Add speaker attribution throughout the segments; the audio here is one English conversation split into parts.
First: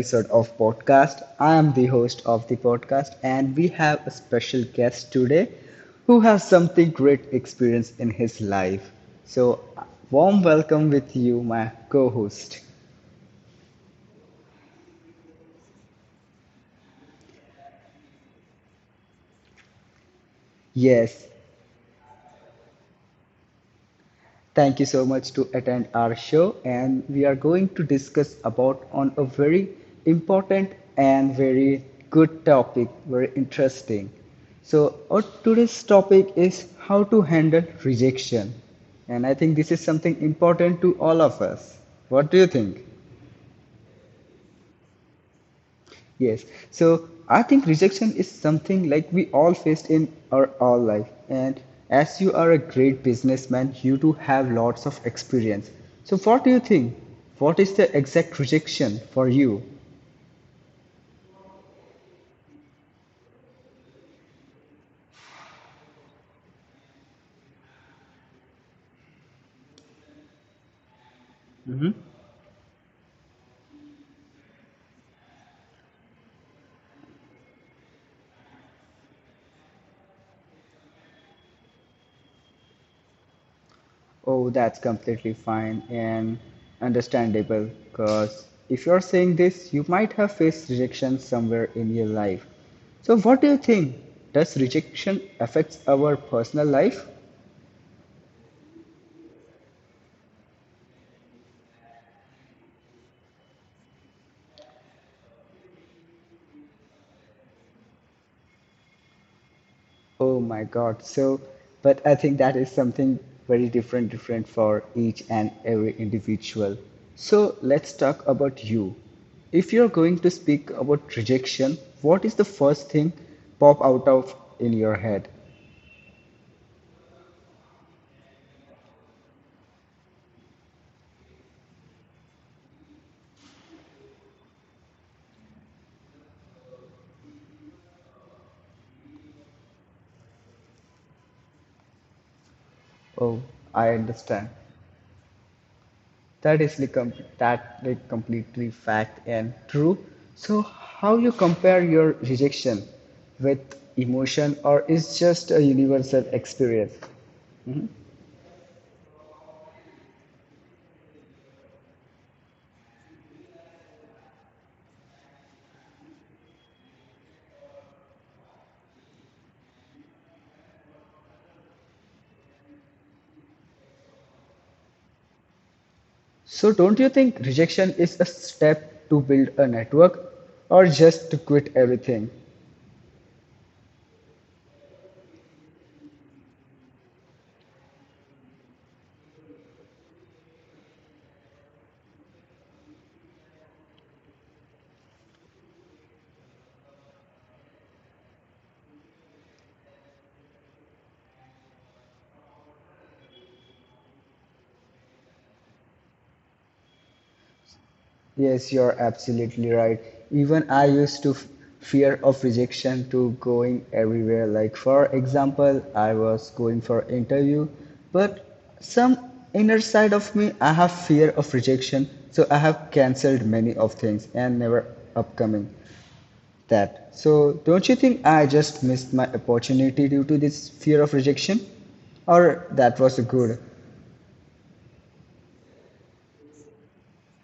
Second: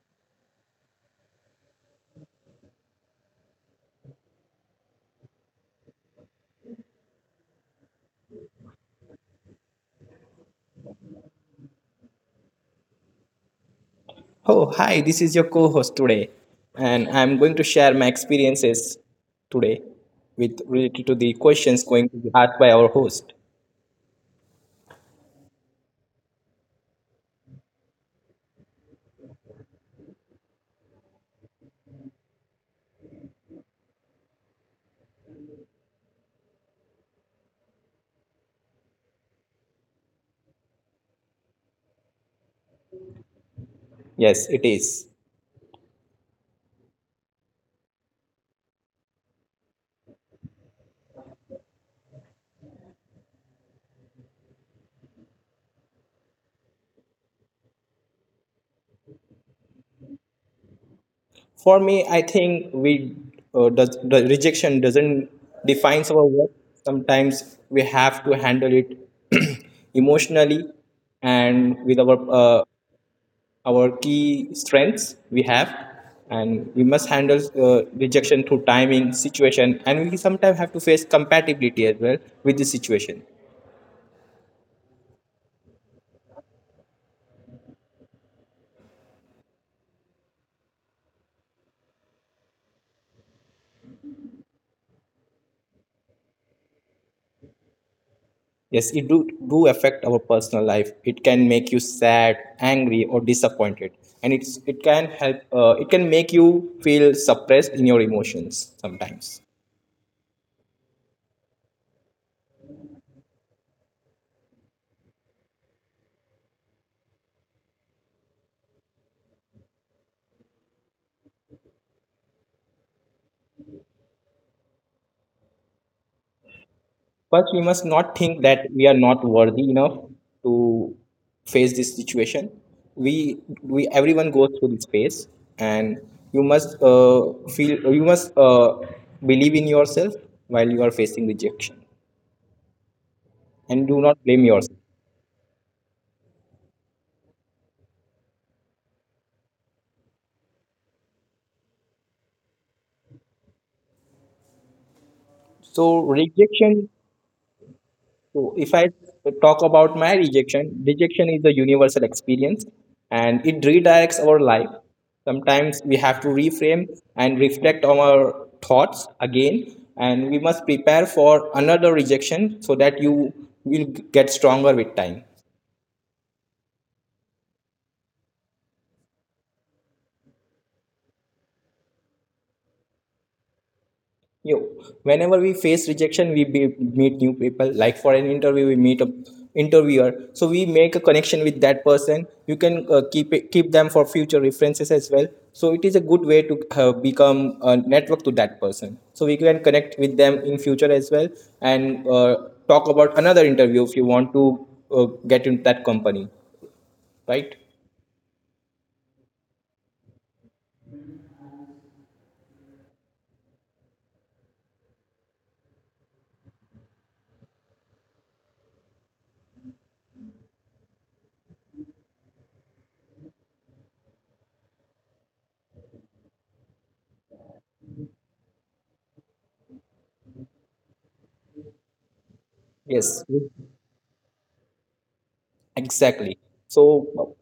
Speaker 1: episode of podcast. I am the host of the podcast and we have a special guest today who has something great experience in his life. So warm welcome with you my co-host.
Speaker 2: Oh, hi, this is your co host today, and I'm going to share my experiences today with related to
Speaker 1: Yes,
Speaker 2: the questions going to be asked by our host.
Speaker 1: thank you so much to attend our show and we are going to discuss about on a very important and very good topic, very interesting. So our today's topic is how to handle rejection. And I think this is something important to all of us. What do you think?
Speaker 2: Yes, it is.
Speaker 1: Yes. So I think rejection is something like we all faced in our all life. And as you are a great businessman, you do have lots of experience. So what do you think? What is the exact rejection for you?
Speaker 2: For me, I think the rejection doesn't define our work. Sometimes we have to handle it emotionally and with uh, our key strengths we have and we must handle rejection through timing situation, and we sometimes have to face compatibility as well with the situation.
Speaker 1: Oh, that's completely fine and understandable because if you're saying this, you might have faced rejection somewhere in your life. So what do you think? Does rejection affects our personal life?
Speaker 2: Yes, it do affect our personal life. It can make you sad, angry or disappointed, and it can help it can make you feel suppressed in your emotions sometimes.
Speaker 1: Oh my God. So, but I think that is something very different, different for each and every individual. So let's talk about you. If you're going to speak about rejection, what is the first thing pop out of in your head?
Speaker 2: First, we must not think that we are not worthy enough to face this situation. Everyone goes through this phase, and you must believe in yourself while you are facing rejection,
Speaker 1: Oh,
Speaker 2: and
Speaker 1: I
Speaker 2: do not blame
Speaker 1: understand.
Speaker 2: yourself.
Speaker 1: That is like that like completely fact and true. So how you compare your rejection with emotion or is just a
Speaker 2: So
Speaker 1: universal
Speaker 2: rejection
Speaker 1: experience?
Speaker 2: So if I talk about my rejection, rejection is a universal experience and it redirects our life. Sometimes we have to reframe and reflect on our thoughts again, and we must prepare for another rejection so that you will get stronger with time.
Speaker 1: So, don't you think rejection is a step to build a network or just to quit everything?
Speaker 2: Yo, whenever we face rejection, meet new people. Like for an interview, we meet a interviewer, so we make a connection with that person. You can keep them for future references as well. So it is a good way to become a network to that person. So we can connect with them in future as well, and talk about another interview if you want to get into that company, right?
Speaker 1: Yes, you're absolutely right. Even I used to fear of rejection to going everywhere. Like, for example, I was going for interview, but some inner side of me, I have fear of rejection. So, I have cancelled many of things and never upcoming that. So, don't you think I just missed my opportunity due to this fear of rejection? Or that was
Speaker 2: Yes.
Speaker 1: good?
Speaker 2: Exactly. So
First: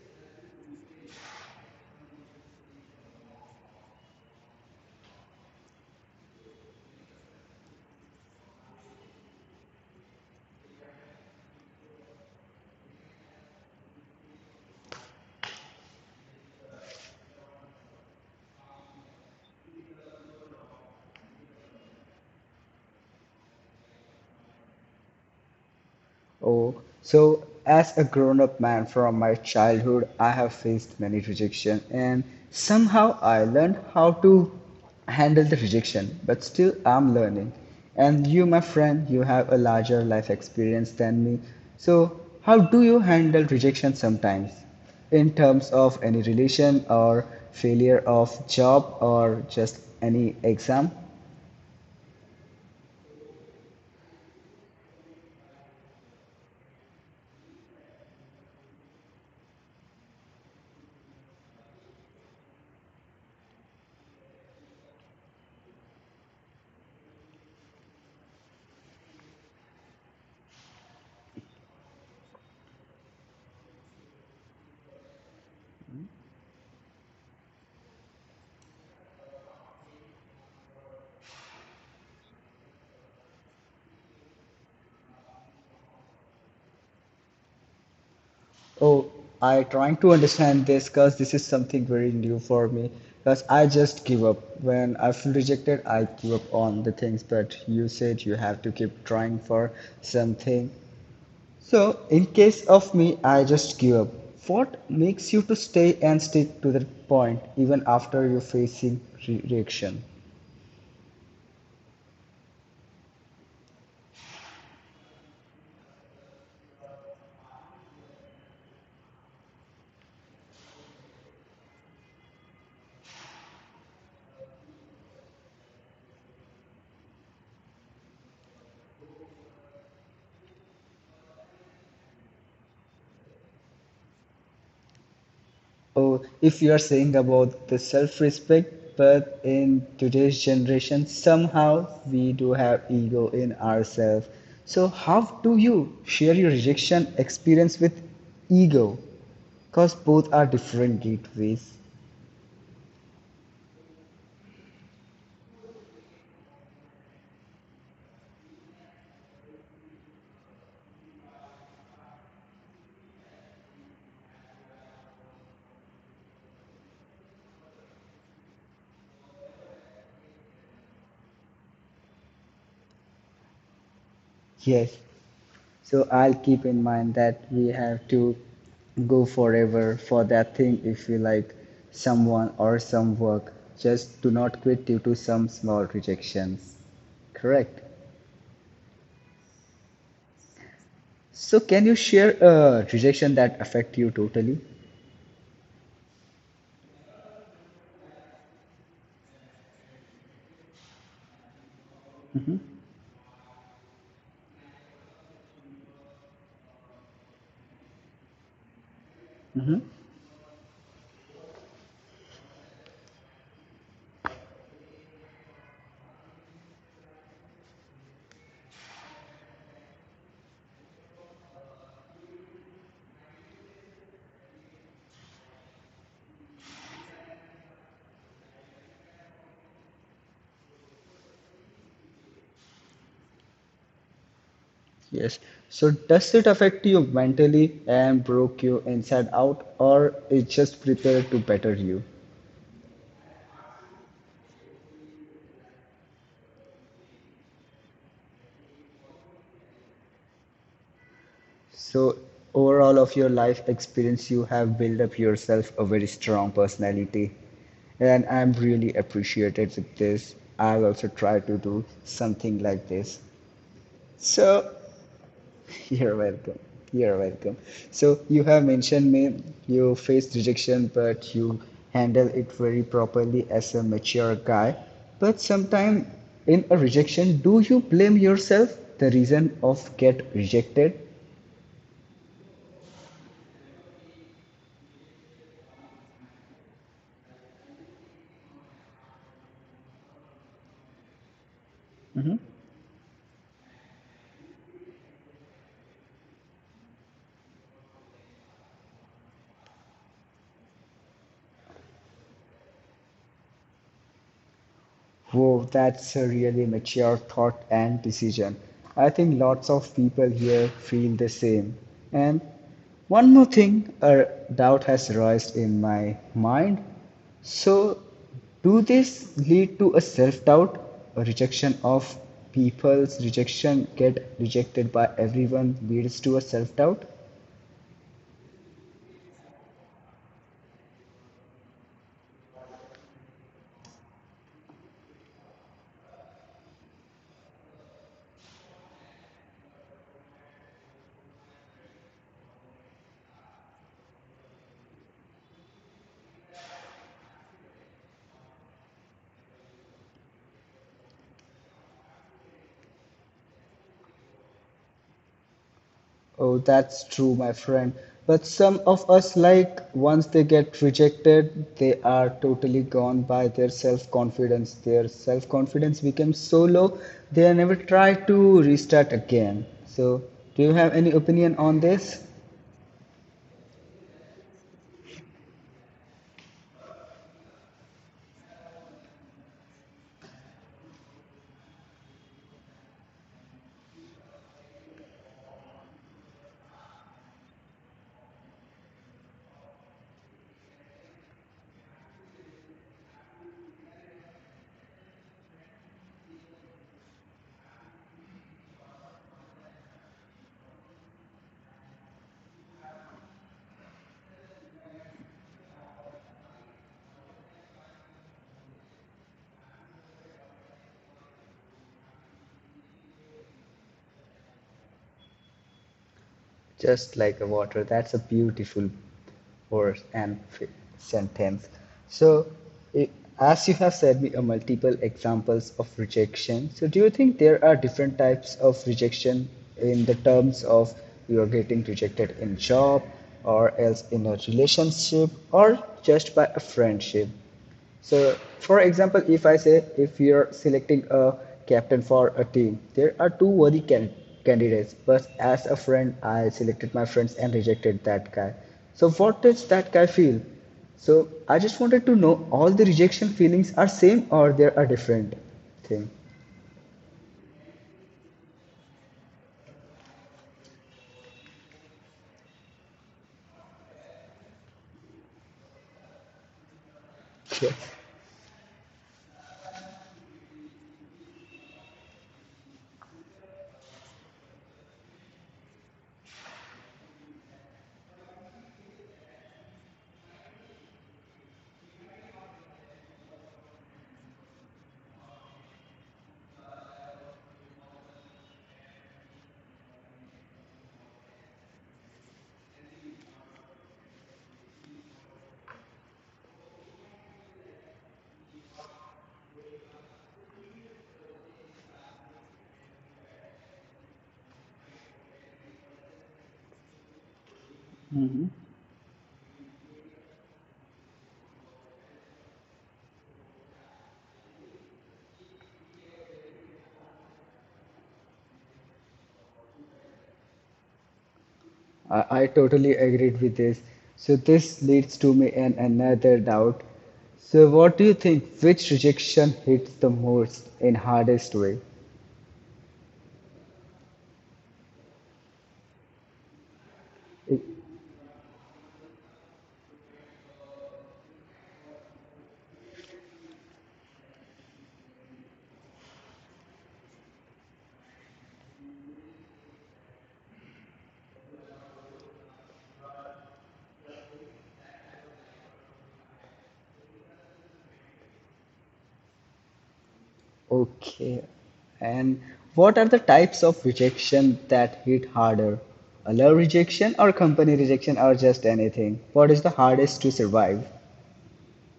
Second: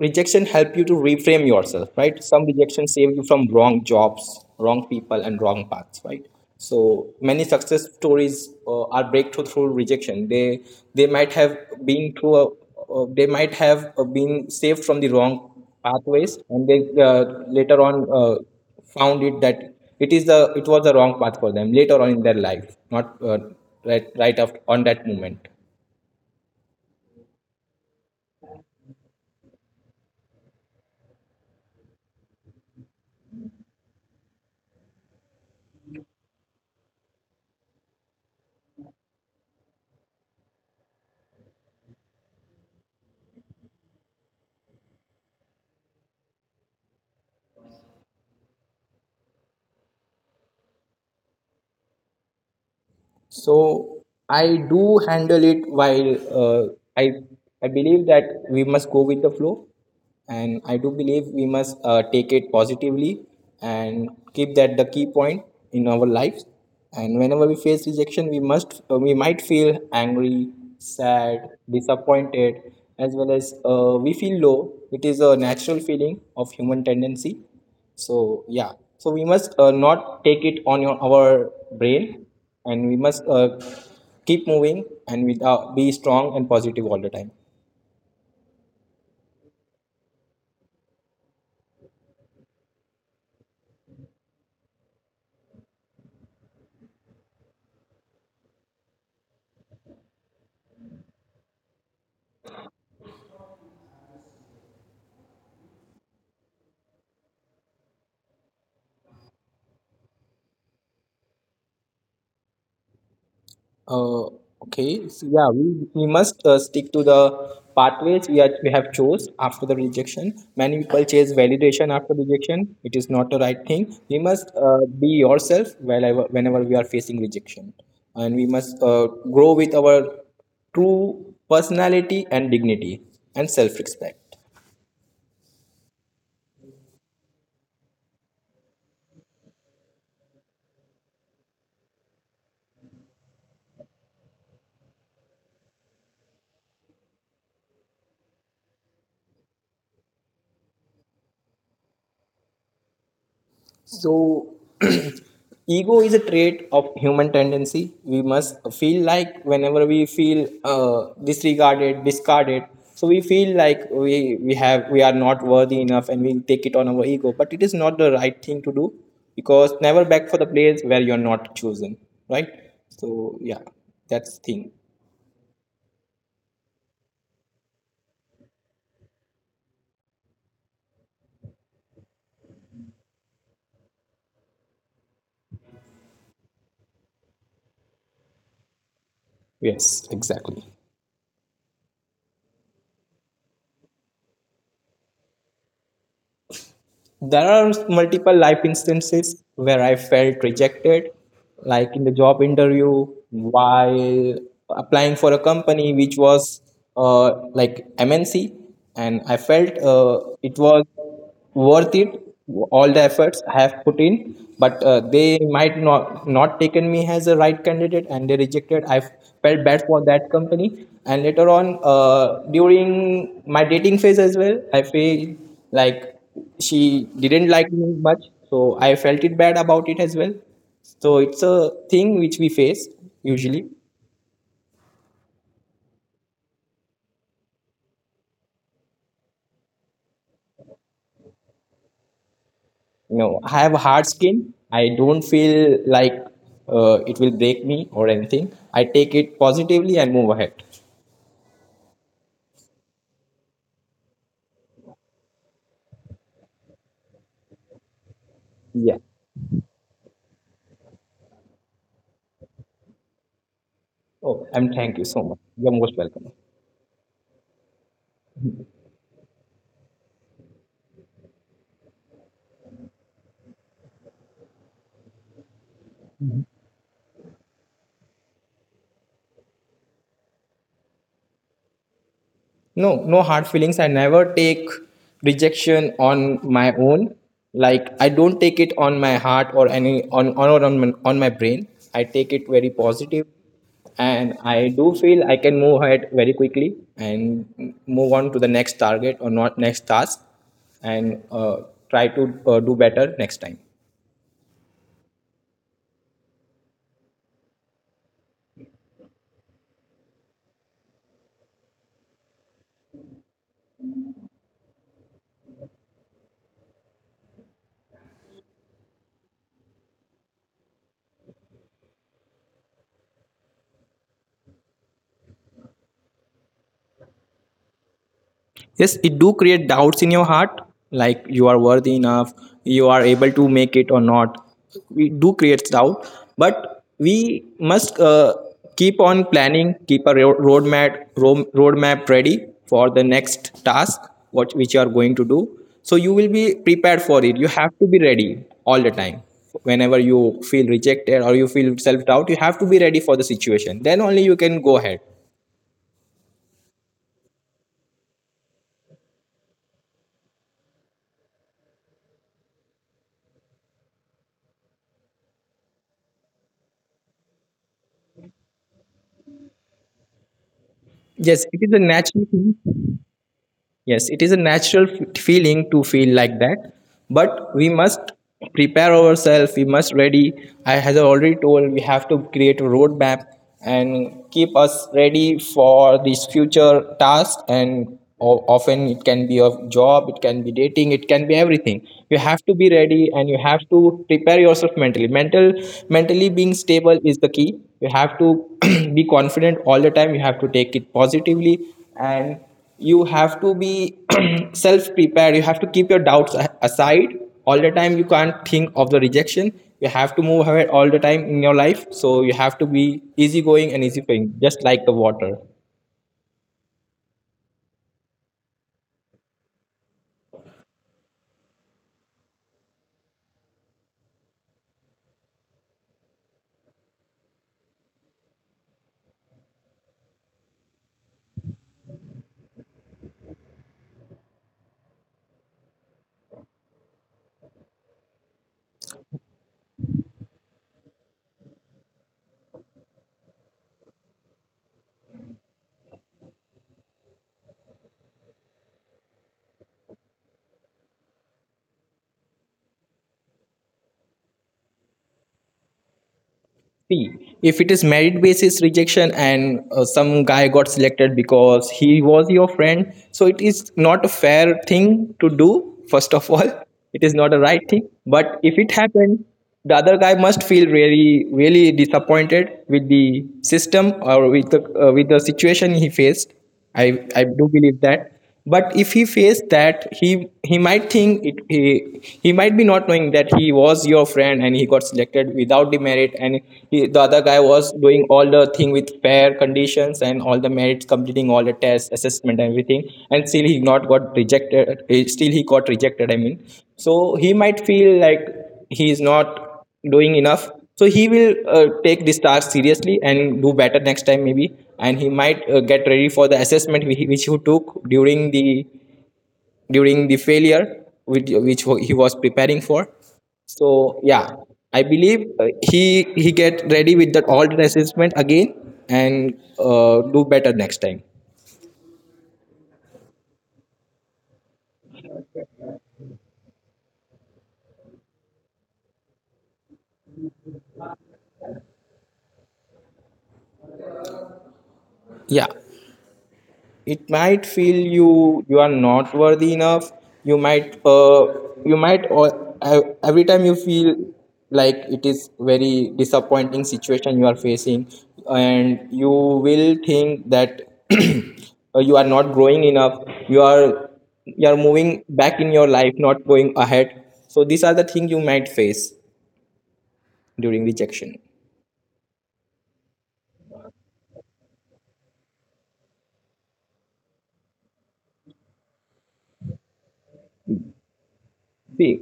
Speaker 2: rejection help you to reframe yourself, right? Some rejection save you from wrong jobs, wrong people, and wrong paths, right? So many success stories are breakthrough through rejection. They might have been through a, been saved from the wrong pathways, and they later on found it that it was the wrong path for them later on in their life, not right after, on that moment.
Speaker 1: Oh, so as a grown up man from my childhood, I have faced many rejection and somehow I learned how to handle the rejection, but still I'm learning. And you, my friend, you have a larger life experience than me. So, how do you handle rejection sometimes in terms of any relation or failure of job or just any exam?
Speaker 2: So I do handle it while I I believe that we must go with the flow, and I do believe we must take it positively and keep that the key point in our lives. And whenever we face rejection, we might feel angry, sad, disappointed, as well as we feel low. It is a natural feeling of human tendency. So yeah, so we must not take it on your our brain, and we must keep moving and without be strong and positive all the time.
Speaker 1: Oh, I trying to understand this because this is something very new for me. Because I just give up. When I feel rejected, I give up on the things. But you said you have to keep trying for something. So in case of me, I just give up. What makes you to stay and stick to that point even after you're facing reaction?
Speaker 2: Uh, okay so we must stick to the pathways we have chose. After the rejection, many people chase validation after rejection. It is not the right thing. We must be yourself whenever we are facing rejection, and we must grow with our true personality and dignity and self-respect.
Speaker 1: Oh, if you are saying about the self-respect, but in today's generation, somehow we do have ego in ourselves. So how do you share your rejection experience with ego? Because both are different gateways.
Speaker 2: So, ego is a trait of human tendency. We must feel like whenever we feel disregarded, discarded, so we feel like we are not worthy enough, and we take it on our ego. But it is not the right thing to do, because never back for the place where you are not chosen, right? So yeah, that's thing.
Speaker 1: Yes. So I'll keep in mind that we have to go forever for that thing if you like someone or some work. Just do not quit due to some small rejections. Correct.
Speaker 2: Yes, exactly.
Speaker 1: So can you share a rejection that affect you totally?
Speaker 2: There are multiple life instances where I felt rejected, like in the job interview while applying for a company which was like MNC, and I felt
Speaker 1: Hmm.
Speaker 2: it was worth it all the efforts I have put in, but they might not not taken me as a right candidate, and they rejected. I felt bad for that company, and later on during my dating phase as well, I feel like she didn't like me much, so I felt it bad about it as well. So it's a thing which we face usually.
Speaker 1: Yes. So does it affect you mentally and broke you inside out, or it just prepared to better you?
Speaker 2: You know, I have a hard skin. I don't feel like it will break me or anything. I take it positively and move ahead.
Speaker 1: So overall of your life experience, you have built up yourself a very strong personality, and I'm
Speaker 2: Yeah.
Speaker 1: really appreciated with this. I'll also try to do something like this.
Speaker 2: Oh, and
Speaker 1: So
Speaker 2: thank you so much. You're most
Speaker 1: you're
Speaker 2: welcome.
Speaker 1: welcome. You're welcome. So you have mentioned me you faced rejection, but you handle it very properly as a mature guy. But sometime in a rejection, do you blame yourself the reason of get rejected?
Speaker 2: No, no hard feelings. I never take rejection on my own. Like I don't take it on my heart or any on or on my brain. I take it very positive, and I do feel I can move ahead very quickly and move on to the next target or not next task, and try to do better next time.
Speaker 1: Whoa, that's a really mature thought and decision. I think lots of people here feel the same. And one more thing, a doubt has raised in my mind. So, do this lead to a self doubt, a rejection of people's rejection, get rejected by everyone leads to a self doubt?
Speaker 2: Yes, it do create doubts in your heart. Like, you are worthy enough, you are able to make it or not, we do creates doubt. But we must keep on planning, keep a roadmap ready for the next task what which you are going to do, so you will be prepared for it. You have to be ready all the time. Whenever you feel rejected or you feel self doubt, you have to be ready for the situation, then only you can go ahead.
Speaker 1: Oh, that's true, my friend. But some of us, like, once they get rejected, they are totally gone by their self confidence. Their self confidence becomes so low, they never try to restart again. So, do you have any
Speaker 2: Yes,
Speaker 1: opinion
Speaker 2: it is a
Speaker 1: on this?
Speaker 2: natural thing. Yes, it is a natural feeling to feel like that, but we must prepare ourselves. We must ready. I has already told we have to create a roadmap and keep us ready for these future tasks. And often it can be a job, it can be dating, it can be everything. You have to be ready and you have to prepare yourself mentally. Mentally being stable is the key. You have to be confident all the time. You have to take it positively, and you have to be self prepared. You have to keep your doubts aside all the time. You can't think of the rejection. You have to move ahead all the time in your life. So you have to be easygoing and easy going, just like the water.
Speaker 1: Just like a water. That's a beautiful word and sentence. So, I as you have said, me, multiple examples of rejection. So, do you think there are different types of rejection in the terms of you are getting rejected in job or else in a relationship or just by a friendship? So, for example, if I say if you're selecting a captain for a team, there are two worthy candidates, but as a friend, I selected my friends and rejected that guy. So, what does that guy feel? So, I just wanted to know all the rejection feelings are same or there are different thing.
Speaker 2: See, if it is merit basis rejection and some guy got selected because he was your friend, so it is not a fair thing to do, first of all. It is not a right
Speaker 1: Yes,
Speaker 2: thing. But if it happened, the other guy must feel really, really disappointed with the system or with the situation he faced. I i do believe that. But if he faced that, he might think it, he might be not knowing that he was your friend and he got selected without the merit, and he, the other guy was doing all the thing with fair conditions and all the merits, completing all the tests, assessment, everything, and still he not got rejected eh, still he got rejected, I mean. So he might feel like he is not doing enough, so he will take this task seriously and do better next time maybe, and he might get ready for the assessment which he took during the failure which he was preparing for. So yeah, I believe he get ready with that all the assessment again and do better next time.
Speaker 1: I totally agreed with this. So, this leads to me and another doubt. So, what do you think? Which rejection hits the most in hardest way?
Speaker 2: Yeah, it might
Speaker 1: If
Speaker 2: feel you you are not worthy enough. You might uh, you might or Every time you feel like it is very disappointing situation you are facing, and you will think that you are not growing enough, you are you are moving back in your life, not going ahead. So these are the things you might face during rejection.
Speaker 1: Okay. And what are the types of rejection that hit harder? A love rejection or company rejection or just anything? What is the hardest to survive?
Speaker 2: See,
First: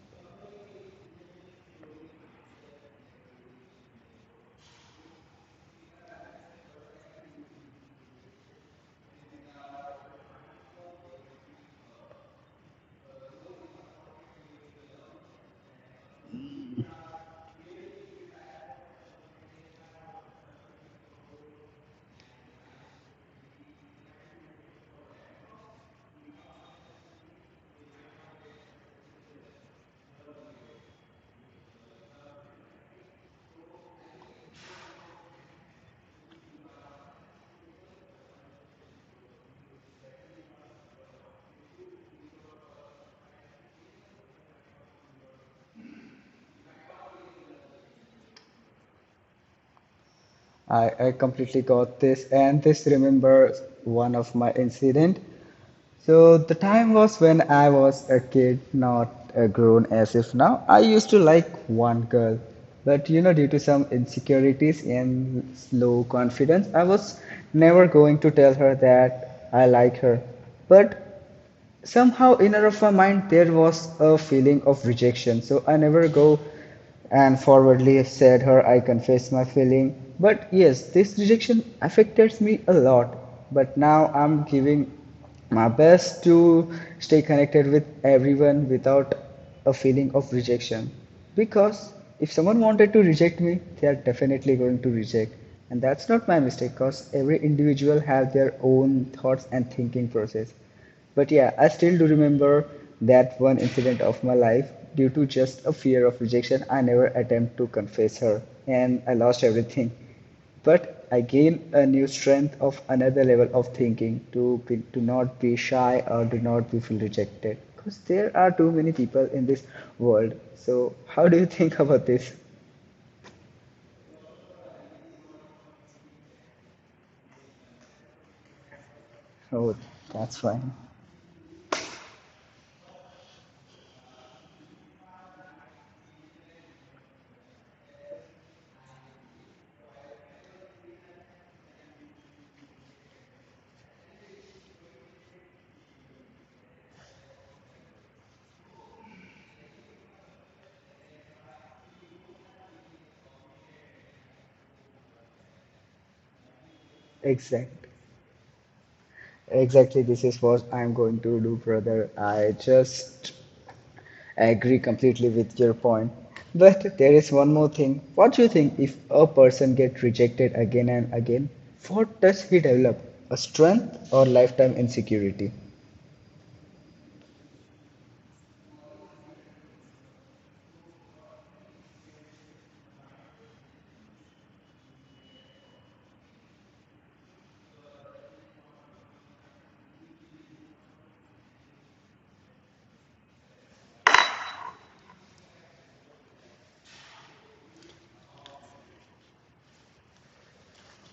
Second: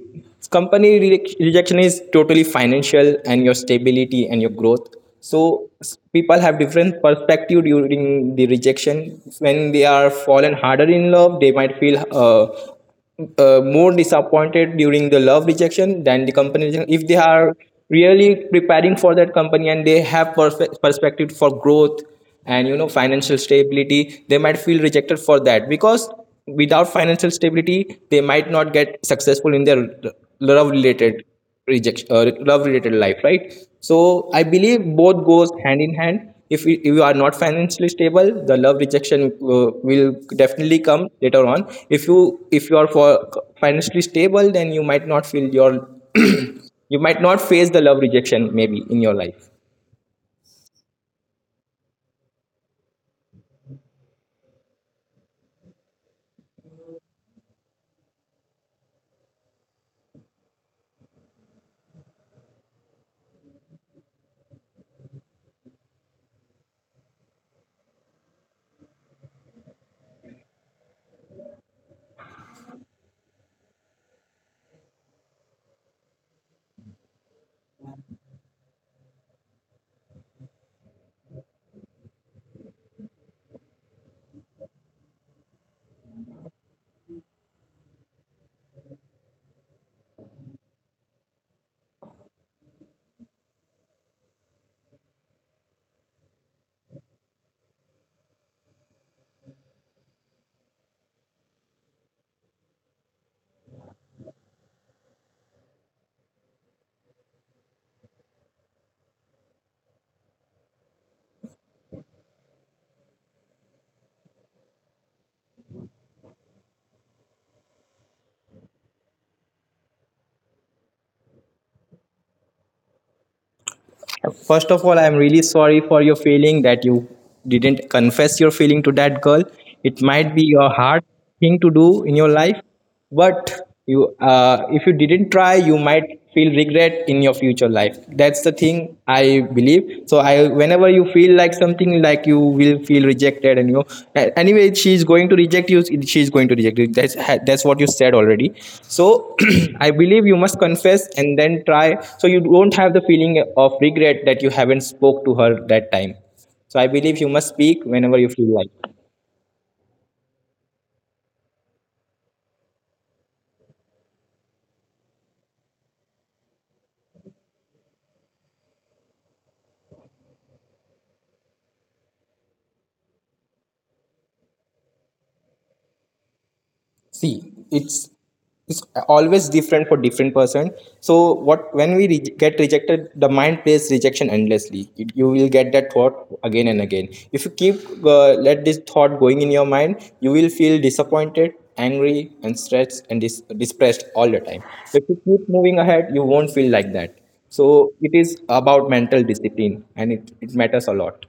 Speaker 2: rejection is totally financial and your stability and your growth. So people have different perspective during the rejection. When they are fallen harder in love, they might feel more disappointed during the love rejection than the company rejection. If they are really preparing for that company and they have perfect perspective for growth and you know financial stability, they might feel rejected for that, because without financial stability they might not get successful in their love related love related life, right? So I believe both goes hand in hand. If you are not financially stable, the love rejection will definitely come later on. If you if you are for financially stable, then you might not feel your you might not face the love rejection maybe in your life.
Speaker 1: I completely got this and this remembers one of my incident. So the time was when I was a kid, not a grown as if now. I used to like one girl, but due to some insecurities and low confidence, I was never going to tell her that I like her. But somehow inner of my mind there was a feeling of rejection, so I never go and forwardly said her, I confess my feeling. But yes, this rejection affected me a lot. But now I'm giving my best to stay connected with everyone without a feeling of rejection. Because if someone wanted to reject me, they are definitely going to reject. And that's not my mistake, because every individual has their own thoughts and thinking process. But yeah, I still do remember that one incident of my life due to just a fear of rejection. I never attempt to confess her and I lost everything. But I gained a new strength of another level of thinking to not be shy or do not be feel rejected because there are too many people in this world. So how do you think about this?
Speaker 2: First of all, I'm really sorry for your feeling that you didn't confess your feeling to that girl.
Speaker 1: Oh,
Speaker 2: It might
Speaker 1: that's
Speaker 2: be a
Speaker 1: fine.
Speaker 2: hard thing to do in your life, but you, if you didn't try, you might feel regret in your future life. That's the thing I believe. So, I whenever you feel like something like you will feel rejected and anyway she's going to reject you. That's what you said already. So I believe you must confess and then try, so you don't have the feeling of regret that you haven't spoke to her that time. So I believe you must speak
Speaker 1: Exact.
Speaker 2: whenever you feel like.
Speaker 1: Exactly, this is what I'm going to do, brother. I agree completely with your point. But there is one more thing. What do you think if a person gets rejected again and again, what does he develop? A strength or lifetime insecurity?
Speaker 2: See, it's always different for different person. So what when we re- get rejected, the mind plays rejection endlessly. You will get that thought again and again. If you keep let this thought going in your mind, you will feel disappointed, angry, and stressed and depressed all the time. If you keep moving ahead, you won't feel like that. So it is about mental discipline, and it matters a lot.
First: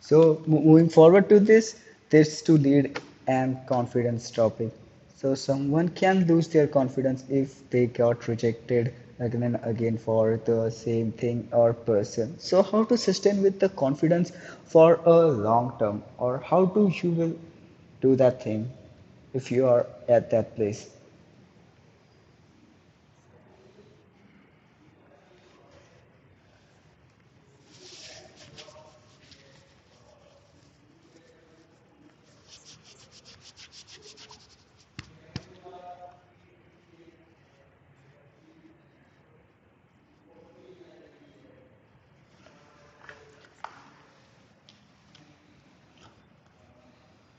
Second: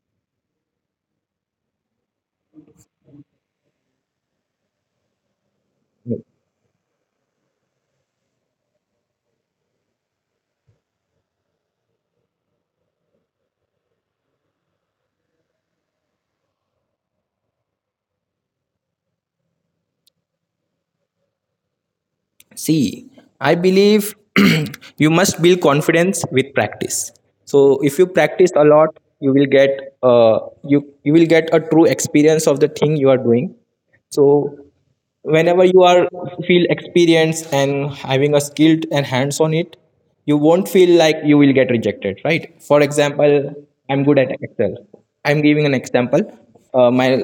Speaker 1: So moving forward to this to lead and confidence topic. So someone can lose their confidence if they got rejected again and again for the same thing or person. So how to sustain with the confidence for a long term, or how do you will do that thing if you are at that place?
Speaker 2: See, I believe you must build confidence with practice. So if you practice a lot, you will get you will get a true experience of the thing you are doing. So whenever you are feel experienced and having a skilled and hands on it, you won't feel like you will get rejected, right? For example, I'm good at Excel. I'm giving an example, my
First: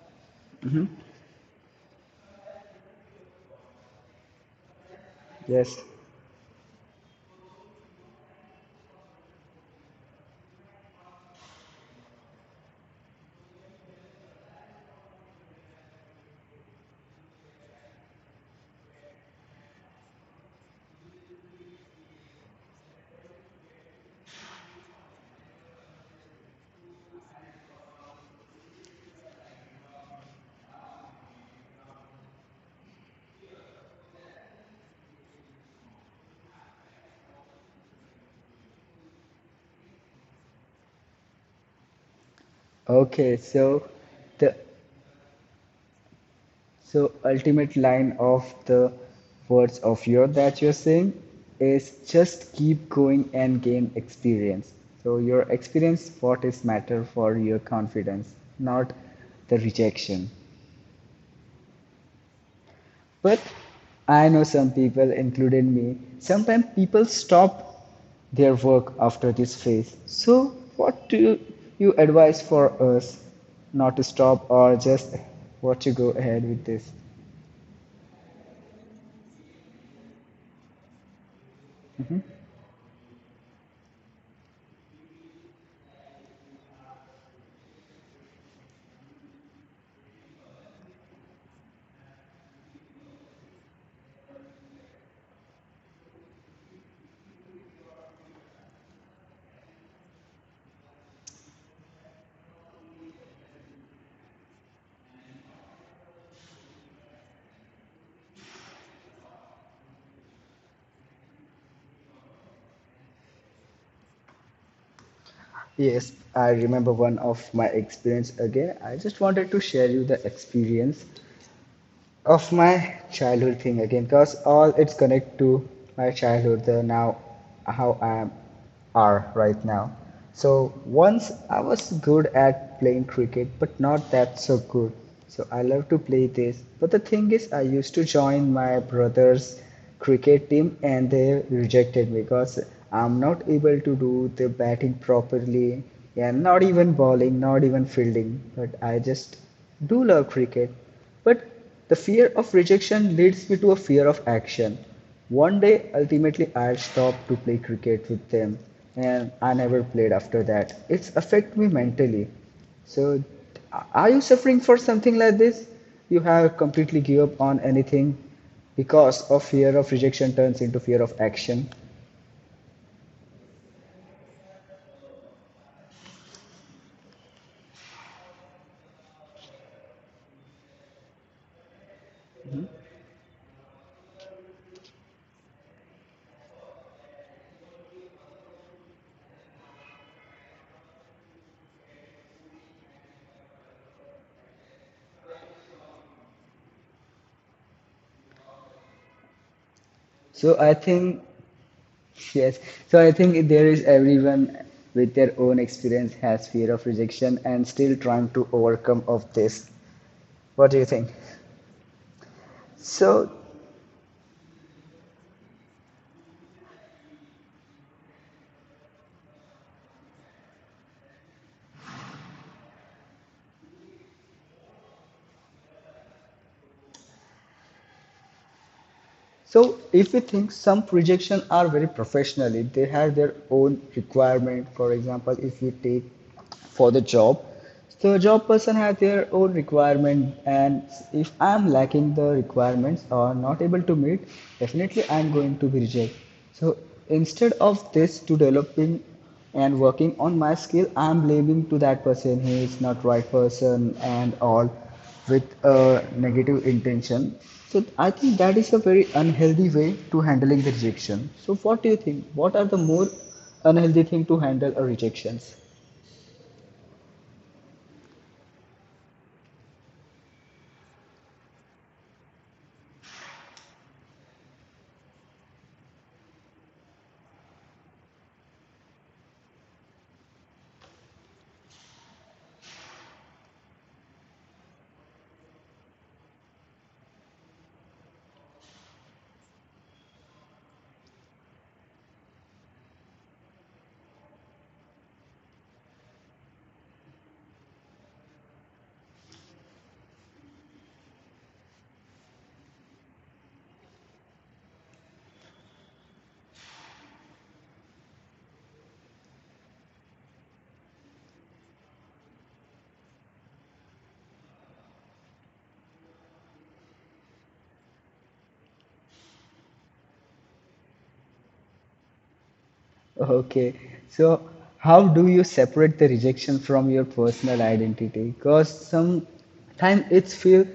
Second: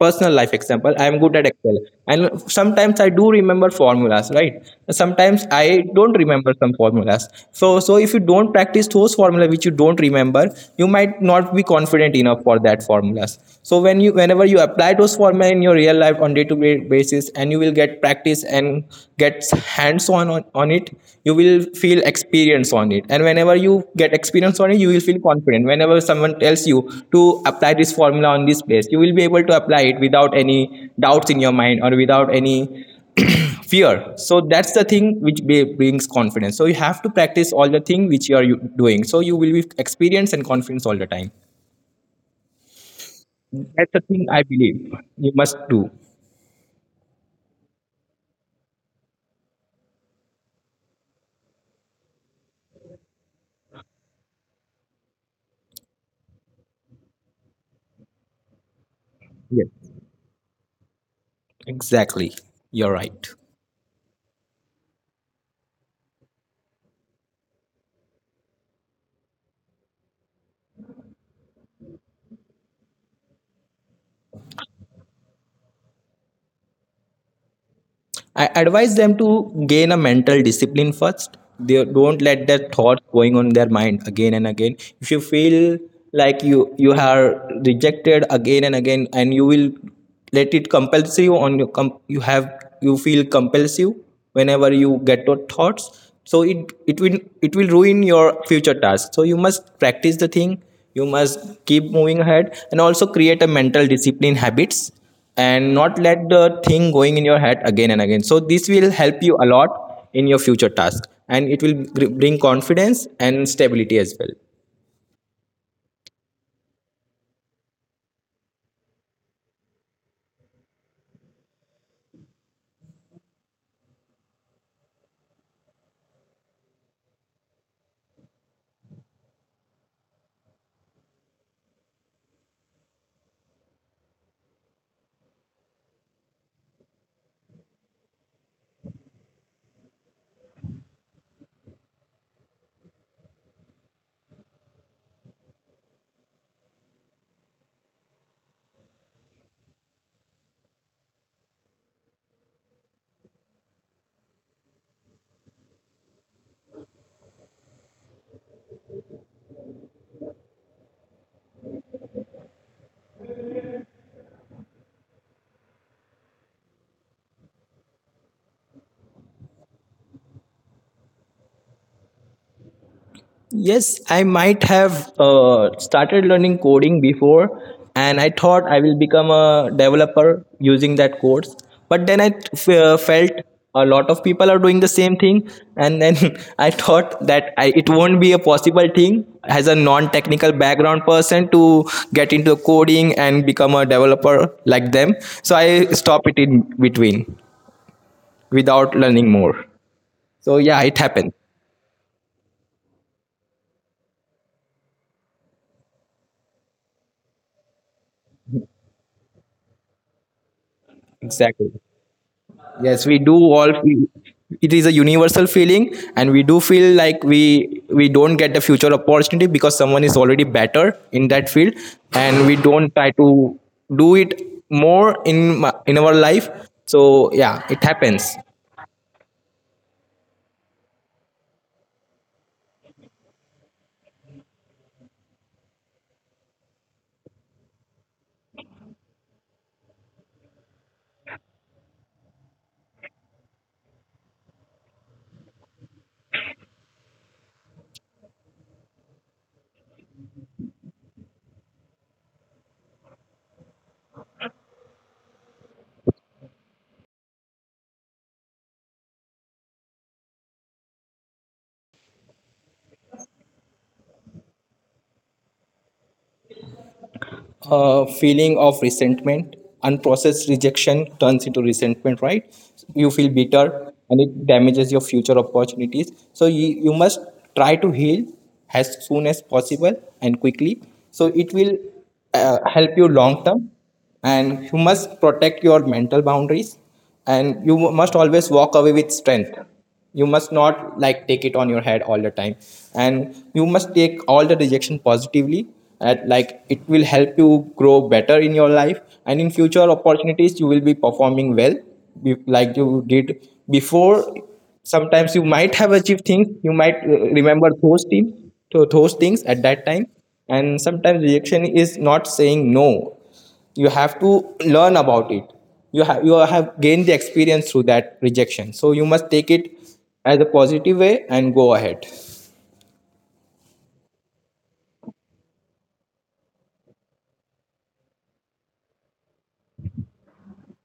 Speaker 2: personal life example. I'm good at Excel and sometimes I do remember formulas, right? Sometimes
Speaker 1: Yes.
Speaker 2: I don't remember some formulas. So if you don't practice those formula which you don't remember, you might not be confident enough for that formulas. So when you whenever you apply those formula in your real life on day to basis, and you will get practice and get hands on, on it, you will feel experience on it. And whenever you get experience on it, you will feel confident whenever someone tells you to apply this formula on this place. You will be able to apply it without any doubts in your mind or without any fear. So that's the thing which brings confidence. So you have to practice all the thing which you are doing, so you will be experience and confidence all the time.
Speaker 1: Okay.
Speaker 2: That's the thing I
Speaker 1: The
Speaker 2: believe you must do.
Speaker 1: So ultimate line of the words of your that you're saying is just keep going and gain experience. So your experience what is matter for your confidence, not the
Speaker 2: Yes,
Speaker 1: rejection.
Speaker 2: exactly, you're right.
Speaker 1: But I know some people, including me, sometimes people stop their work after this phase. So what do you advise for us not to stop or just what to go ahead with this?
Speaker 2: I advise them to gain a mental discipline first. They don't let their thoughts going on their mind again and again. If you feel like you are rejected again and again, and you will let it compels you on your you have you feel compels you whenever you get your thoughts. So it will it will ruin your future tasks. So you must practice the thing. You must keep moving ahead and also create a mental discipline habits, and not let the thing going in your head again and again. So this will help you a lot in your future task, and it will bring confidence and stability as well.
Speaker 1: Yes, I remember one of my experience again. I just wanted to share you the experience of my childhood thing again because all it's connect to my childhood the now how I am are right now. So once I was good at playing cricket, but not that so good. So I love to play this, but the thing is I used to join my brother's cricket team, and they rejected me because I'm not able to do the batting properly, and not even bowling, not even fielding. But I just do love cricket. But the fear of rejection leads me to a fear of action. One day, ultimately, I stopped to play cricket with them, and I never played after that. It's affected me mentally. So, are you suffering for something like this? You have completely give up on anything because of fear of rejection turns into fear of action.
Speaker 2: Yes, I might have started learning coding before, and I thought I will become a developer using that course. But then I felt a lot of people are doing the same thing, and then I thought that it won't be a possible thing as a non-technical background person to get into coding and become a developer like them. So I stopped it in between without learning more. So
Speaker 1: So
Speaker 2: yeah,
Speaker 1: I
Speaker 2: it
Speaker 1: think
Speaker 2: happened
Speaker 1: yes. So I think there is everyone with their own experience has fear of rejection and still trying to overcome of this. What do you think?
Speaker 2: exactly. Yes, we do
Speaker 1: So,
Speaker 2: all feel it is a universal feeling, and we do feel like we don't get the future opportunity because someone is already better in that field, and we don't try to do it more in in our life. So yeah, it happens.
Speaker 1: so, if we think some projections are very professionally, they have their own requirement. For example, if you take for the job, so a job person has their own requirement, and if I'm lacking the requirements or not able to meet, definitely I'm going to be rejected. So instead of this, to developing and working on my skill, I'm blaming to that person, he is not right person and all, with a negative intention. So I think that is a very unhealthy way to handling the rejection. So what do you think, what are the more unhealthy thing to handle a rejections?
Speaker 2: Feeling of resentment. Unprocessed rejection turns into resentment, right? You feel bitter and it damages your future opportunities. So you must try to heal as soon as possible and quickly. So it will help you long term. And you must protect your mental boundaries, and you must always walk away with strength. You must not like take it on your head all the time, and you must take all the rejection positively. At like it will help you grow better in your life, and in future opportunities you will be performing well, like you did before. Sometimes you might have achieved things, you might remember those things, at that time. And sometimes rejection is not saying no. You have to learn about it. You have gained the experience through that rejection. So you must take it as a positive way and go ahead.
Speaker 1: Okay. So, how do you separate the rejection from your personal identity? Because sometimes it's feel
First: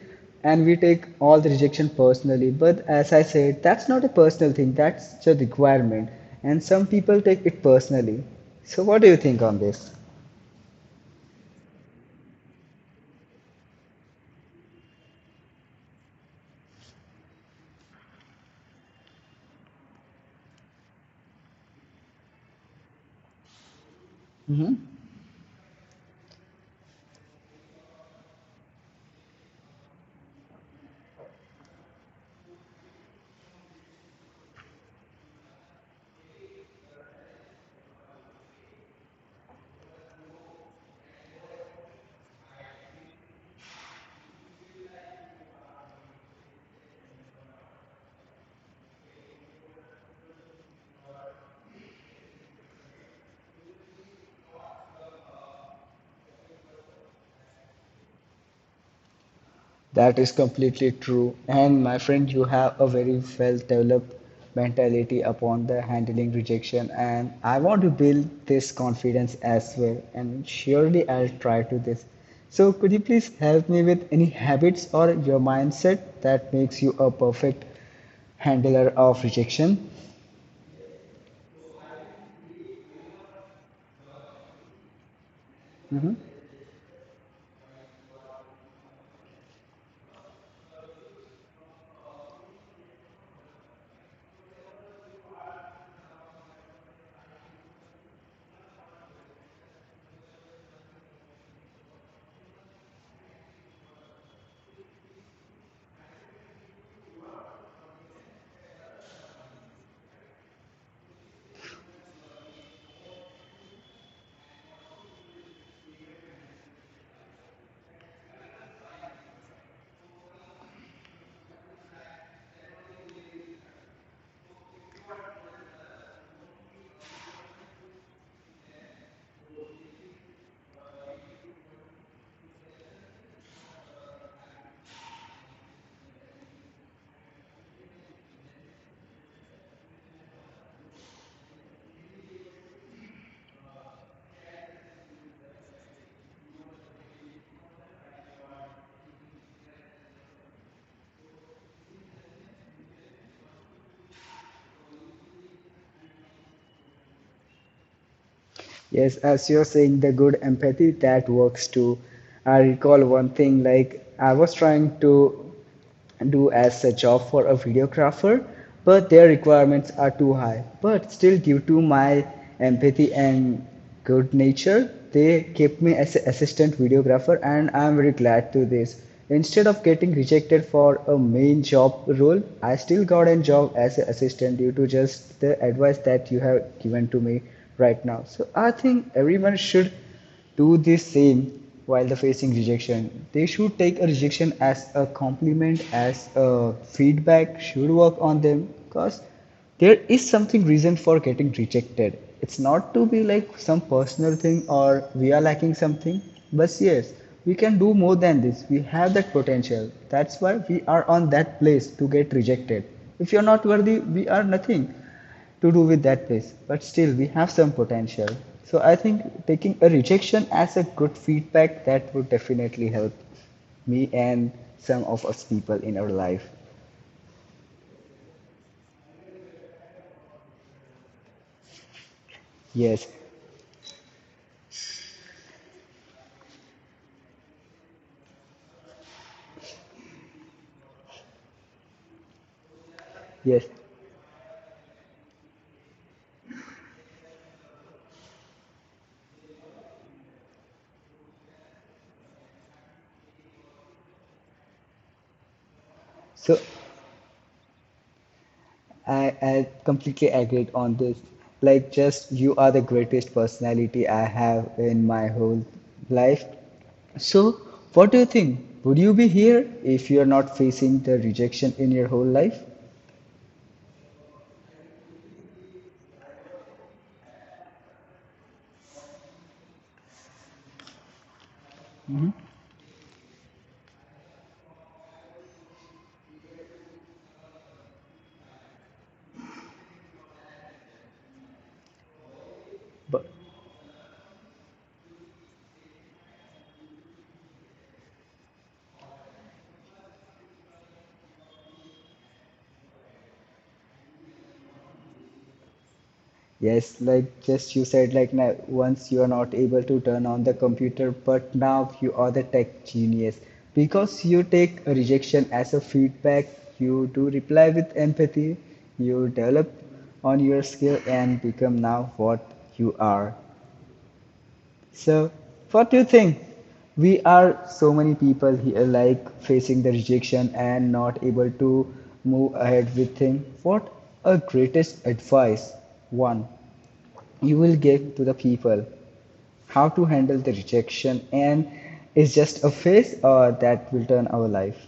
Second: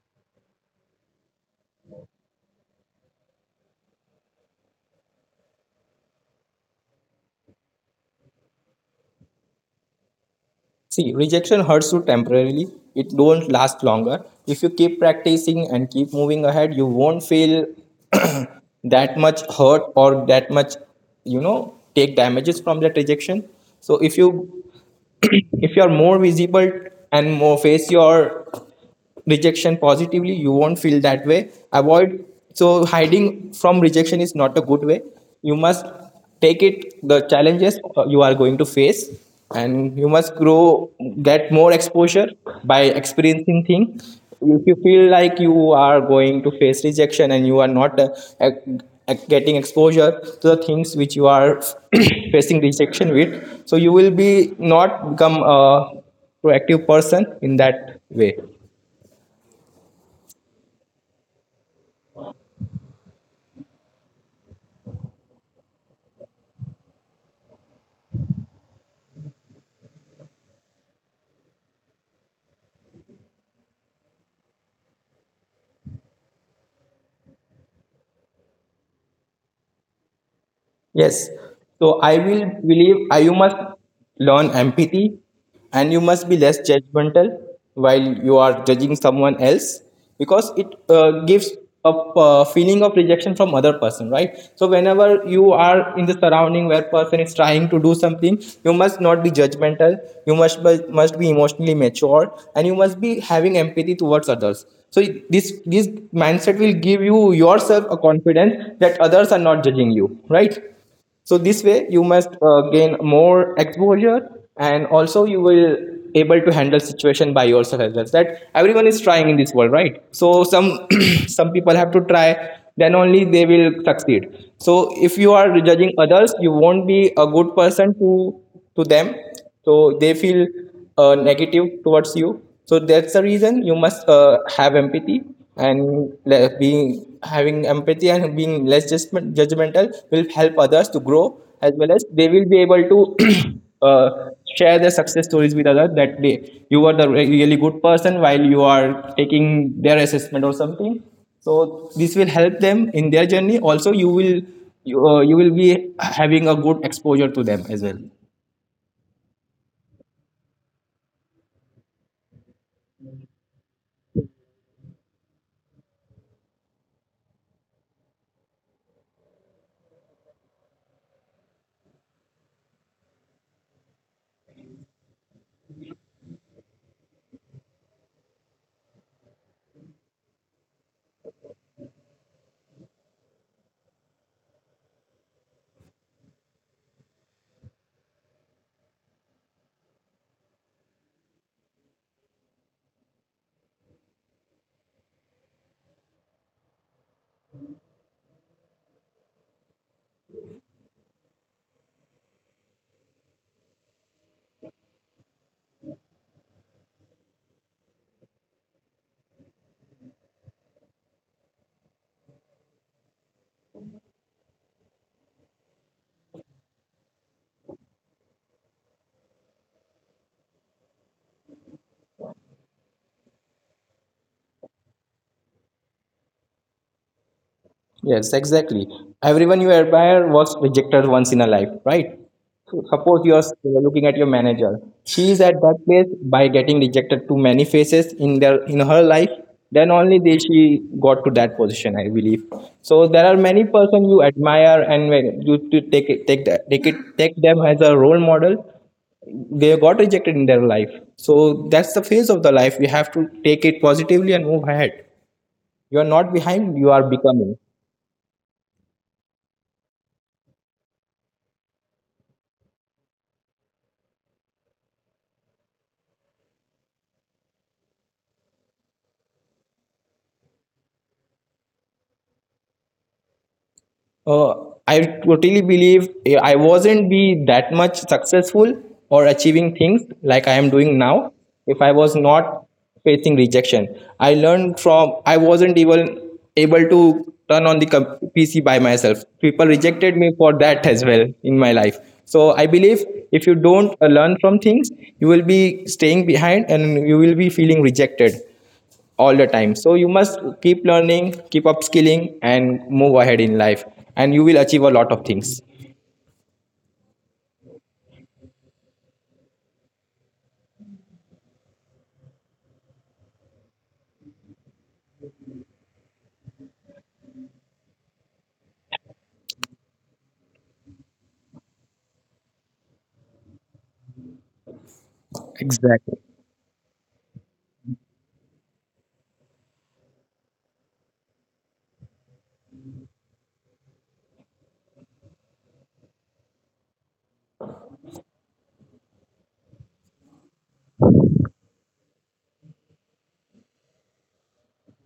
Speaker 1: and we take all the rejection personally, but as I said, that's not a personal thing, that's the requirement. And some people take it personally. So, what do you think on this?
Speaker 2: See, rejection hurts you temporarily. It don't last longer. If you keep practicing and keep moving ahead, you won't feel that much hurt or that much, you know, take damages from that rejection. So if you
Speaker 1: Hmm.
Speaker 2: if you are more visible and more face your rejection positively, you won't feel that way avoid. So hiding from rejection is not a good way. You must take it, the challenges you are going to face, and you must grow, get more exposure by experiencing things. If you feel like you are going to face rejection and you are not ac- getting exposure to the things which you are facing rejection with, so you will be not become a proactive person in that way.
Speaker 1: That is completely true. And my friend, you have a very well developed mentality upon the handling rejection. And I want to build this confidence as well. And surely I'll try to this. So could you please help me with any habits or your mindset that makes you a perfect handler of rejection.
Speaker 2: Yes. So I will believe you must learn empathy, and you must be less judgmental while you are judging someone else, because it gives a feeling of rejection from other person, right? So whenever you are in the surrounding where person is trying to do something, you must not be judgmental. You must must be emotionally mature, and you must be having empathy towards others. So this mindset will give you yourself a confidence that others are not judging you, right? So this way you must gain more exposure, and also you will able to handle situation by yourself as well, that everyone is trying in this world, right? So some some people have to try, then only they will succeed. So if you are judging others, you won't be a good person to them. So they feel negative towards you. So that's the reason you must have empathy. And being having empathy and being less judgmental will help others to grow as well, as they will be able to share their success stories with others, that they you are the really good person while you are taking their assessment or something. So this will help them in their journey. Also you will you will be having a good exposure to them as well.
Speaker 1: Yes, as you're saying, the good empathy that works too. I recall one thing like I was trying to do as a job for a videographer, but their requirements are too high. But still, due to my empathy and good nature, they kept me as an assistant videographer, and I'm very glad to this. Instead of getting rejected for a main job role, I still got a job as an assistant due to just the advice that you have given to me right now. So I think everyone should do this same while the facing rejection, they should take a rejection as a compliment, as a feedback, should work on them because there is something reason for getting rejected, it's not to be like some personal thing or we are lacking something. But yes, we can do more than this, we have that potential, that's why we are on that place to get rejected. If you're not worthy we are nothing to do with that place, but still we have some potential. So I think taking a rejection as a good feedback, that would definitely help me and some of us people in our life.
Speaker 2: Yes, exactly. Everyone you admire was rejected once in a life, right? So
Speaker 1: Yes,
Speaker 2: suppose you are looking at your manager. She is at that place by getting rejected to many faces in their in her life. Then only she got to that position, I believe. So there are many
Speaker 1: yes.
Speaker 2: person you admire, and when you to take it, take them as a role model. They got rejected in their life. So that's the phase of the life. You have to take it positively and move ahead. You are not
Speaker 1: So
Speaker 2: behind. You are becoming.
Speaker 1: i I completely agreed on this. Like just you are the greatest personality I have in my whole life. So what do you think, would you be here if you are not facing the rejection in your whole life?
Speaker 2: Uh, I totally believe I wasn't be that much successful or achieving things like I am doing now if I was not facing rejection. I learned from I wasn't even able to turn on the PC by myself. People rejected me for that as well in my life. So I believe
Speaker 1: But
Speaker 2: if you don't learn from things, you will be staying behind and you will be feeling rejected all the time. So you must keep learning, keep upskilling, and move ahead in life, and you will achieve a lot of things.
Speaker 1: yes, like just you said, like now, once you are not able to turn on the computer, but now you are the tech genius because you take a rejection as a feedback. You do reply with empathy. You develop on your skill and become now what you are. So, what do you
Speaker 2: Exactly.
Speaker 1: think? We are so many people here, like facing the rejection and not able to move ahead with things. What a greatest advice! One you will give to the people, how to handle the rejection, and it's just a phase or that will turn our life?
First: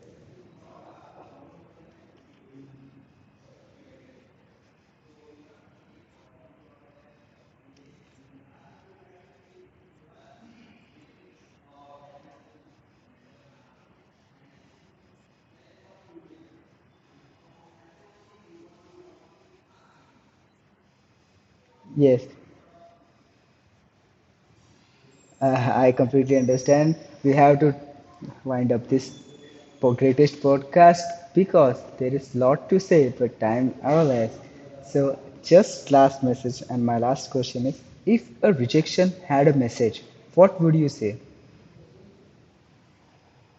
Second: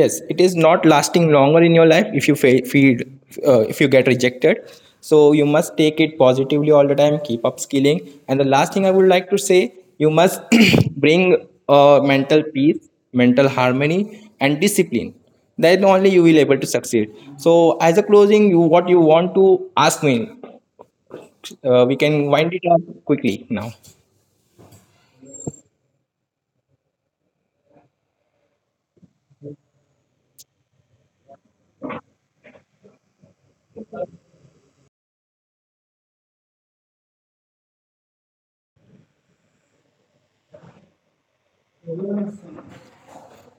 Speaker 2: Yes, it is not lasting longer in your life if you feed if you get rejected. So you must take it positively all the time, keep upskilling. And the last thing I would like to say, you must bring mental peace, mental harmony, and discipline, then only you will able to succeed. So as a closing, you what you want to ask me? We
Speaker 1: Yes.
Speaker 2: can wind it up quickly now.
Speaker 1: I completely understand we have to wind up this greatest podcast because there is a lot to say but time our less. So just last message and my last question is, if a rejection had a message, what would you say?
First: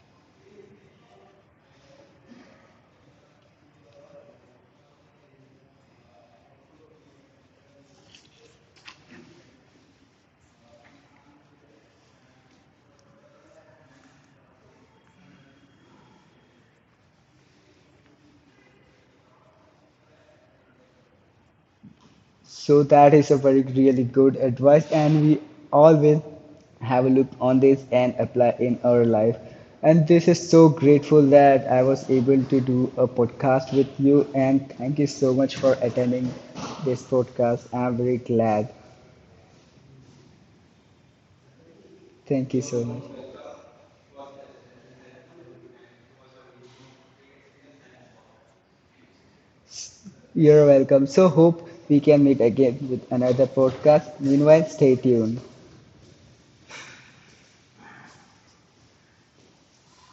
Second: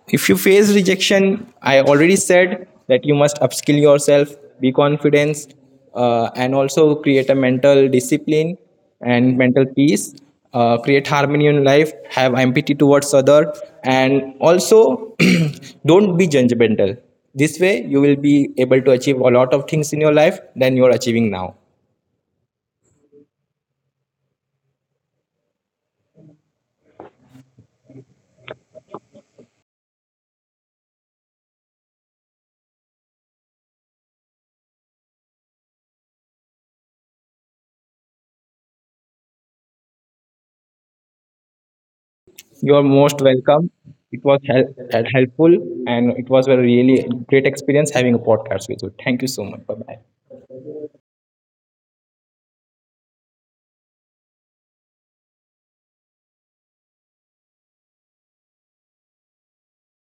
Speaker 2: If you face rejection, I already said that you must upskill yourself, be confident, and also create a mental discipline and mental peace. Create harmony in life, have empathy towards other, and also don't be judgmental. This way, you will be able to achieve a lot of things in your life than you are achieving now.
Speaker 1: So that is a very really good advice, and we all will have a look on this and apply in our life. And this is so grateful that I was able to do a podcast with you, and thank you so much for attending this podcast. I'm very glad. Thank you
Speaker 2: You're
Speaker 1: so much.
Speaker 2: most welcome. It was helpful, and it was a really great experience having a podcast with you. Thank you so much. Bye bye.
Speaker 1: You're welcome. So hope we can meet again with another podcast. Meanwhile, stay tuned.